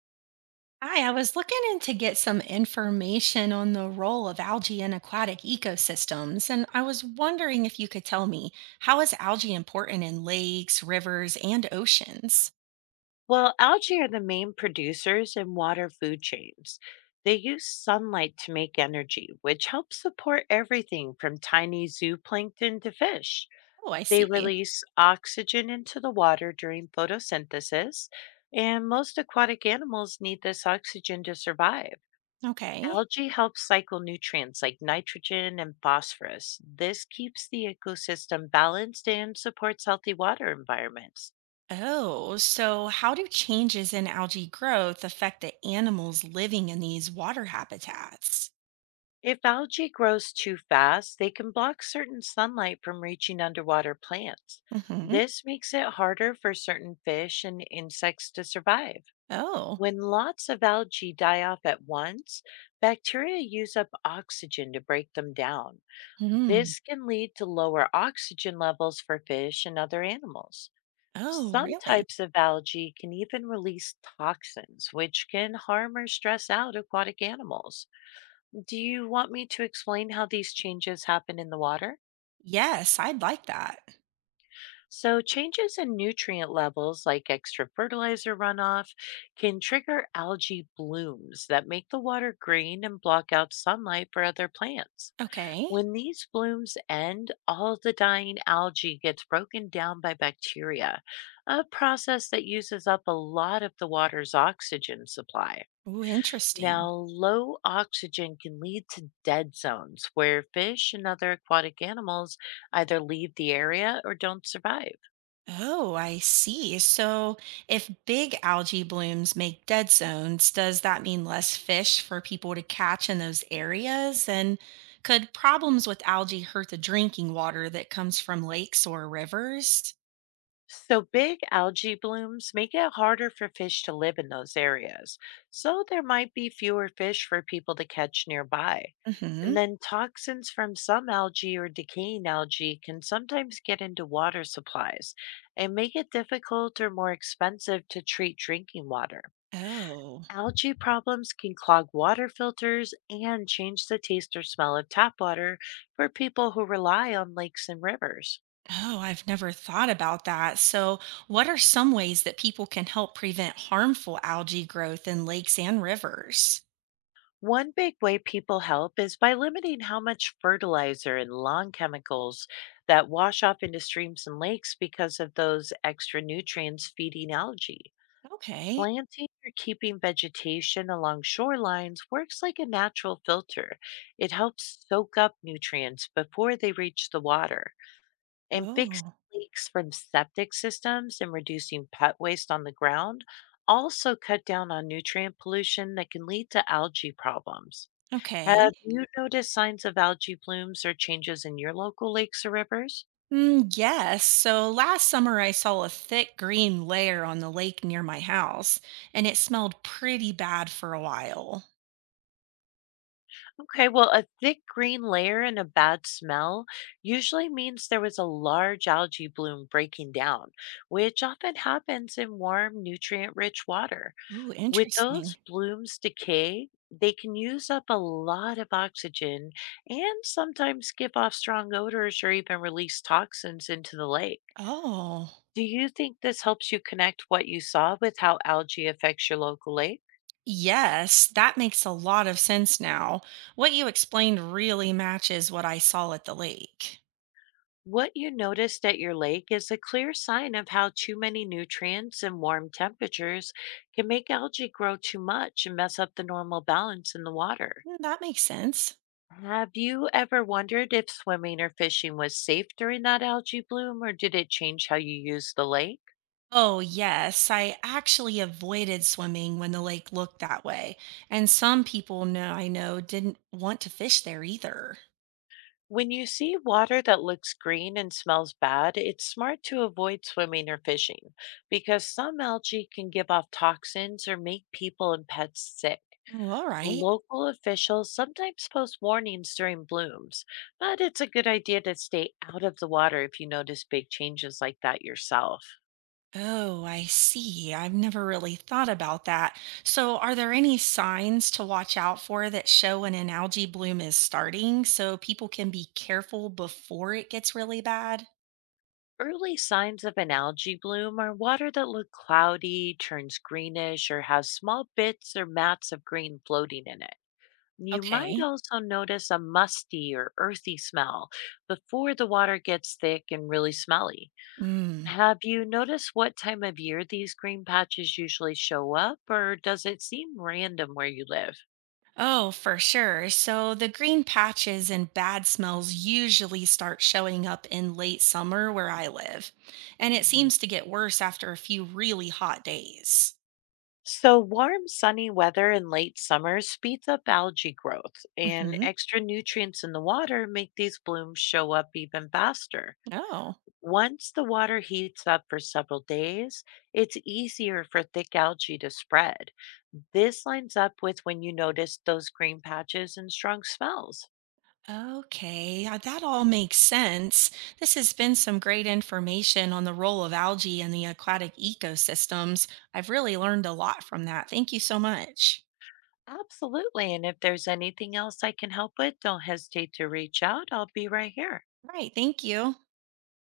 Hi, I was looking in to get some information on the role of algae in aquatic ecosystems, and I was wondering if you could tell me how is algae important in lakes, rivers, and oceans? Well, algae are the main producers in water food chains. They use sunlight to make energy, which helps support everything from tiny zooplankton to fish. Oh, I They see. release oxygen into the water during photosynthesis, and most aquatic animals need this oxygen to survive. Okay. Algae helps cycle nutrients like nitrogen and phosphorus. This keeps the ecosystem balanced and supports healthy water environments. Oh, so how do changes in algae growth affect the animals living in these water habitats? If algae grows too fast, they can block certain sunlight from reaching underwater plants. Mm-hmm. This makes it harder for certain fish and insects to survive. Oh. When lots of algae die off at once, bacteria use up oxygen to break them down. This Hmm. can lead to lower oxygen levels for fish and other animals. Oh, Some really? types of algae can even release toxins, which can harm or stress out aquatic animals. Do you want me to explain how these changes happen in the water? Yes, I'd like that. So, changes in nutrient levels, like extra fertilizer runoff, can trigger algae blooms that make the water green and block out sunlight for other plants. Okay. When these blooms end, all the dying algae gets broken down by bacteria, a process that uses up a lot of the water's oxygen supply. Ooh, Now, interesting. low oxygen can lead to dead zones where fish and other aquatic animals either leave the area or don't survive. Oh, I see. So if big algae blooms make dead zones, does that mean less fish for people to catch in those areas? And could problems with algae hurt the drinking water that comes from lakes or rivers? So, big algae blooms make it harder for fish to live in those areas. So, there might be fewer fish for people to catch nearby. And Mm-hmm. then, toxins from some algae or decaying algae can sometimes get into water supplies and make it difficult or more expensive to treat drinking water. Oh, Algae problems can clog water filters and change the taste or smell of tap water for people who rely on lakes and rivers. oh, I've never thought about that. So what are some ways that people can help prevent harmful algae growth in lakes and rivers? One big way people help is by limiting how much fertilizer and lawn chemicals that wash off into streams and lakes because of those extra nutrients feeding algae. Okay. Planting or keeping vegetation along shorelines works like a natural filter. It helps soak up nutrients before they reach the water, and fixing Oh, leaks from septic systems and reducing pet waste on the ground also cut down on nutrient pollution that can lead to algae problems. okay. Have you noticed signs of algae blooms or changes in your local lakes or rivers? Mm, yes. So last summer, I saw a thick green layer on the lake near my house, and it smelled pretty bad for a while. Okay, well, a thick green layer and a bad smell usually means there was a large algae bloom breaking down, which often happens in warm, nutrient rich water. Ooh, With interesting. those blooms decay, they can use up a lot of oxygen and sometimes give off strong odors or even release toxins into the lake. Oh, Do you think this helps you connect what you saw with how algae affects your local lake? yes. That makes a lot of sense now. What you explained really matches what I saw at the lake. What you noticed at your lake is a clear sign of how too many nutrients and warm temperatures can make algae grow too much and mess up the normal balance in the water. Mm, that makes sense. Have you ever wondered if swimming or fishing was safe during that algae bloom, or did it change how you use the lake? Oh, yes. I actually avoided swimming when the lake looked that way. And some people know I know didn't want to fish there either. When you see water that looks green and smells bad, it's smart to avoid swimming or fishing because some algae can give off toxins or make people and pets sick. Oh, all right. Local officials sometimes post warnings during blooms, but it's a good idea to stay out of the water if you notice big changes like that yourself. Oh, I see. I've never really thought about that. So, are there any signs to watch out for that show when an algae bloom is starting so people can be careful before it gets really bad? Early signs of an algae bloom are water that look cloudy, turns greenish, or has small bits or mats of green floating in it. You might Okay. also notice a musty or earthy smell before the water gets thick and really smelly. Mm. Have you noticed what time of year these green patches usually show up, or does it seem random where you live? Oh, for sure. So the green patches and bad smells usually start showing up in late summer where I live. And it seems to get worse after a few really hot days. So, warm, sunny weather in late summer speeds up algae growth, and Hmm. extra nutrients in the water make these blooms show up even faster. Oh. Once the water heats up for several days, it's easier for thick algae to spread. This lines up with when you notice those green patches and strong smells. Okay, yeah, that all makes sense. This has been some great information on the role of algae in the aquatic ecosystems. I've really learned a lot from that. Thank you so much. Absolutely. And if there's anything else I can help with, don't hesitate to reach out. I'll be right here. Right, thank you.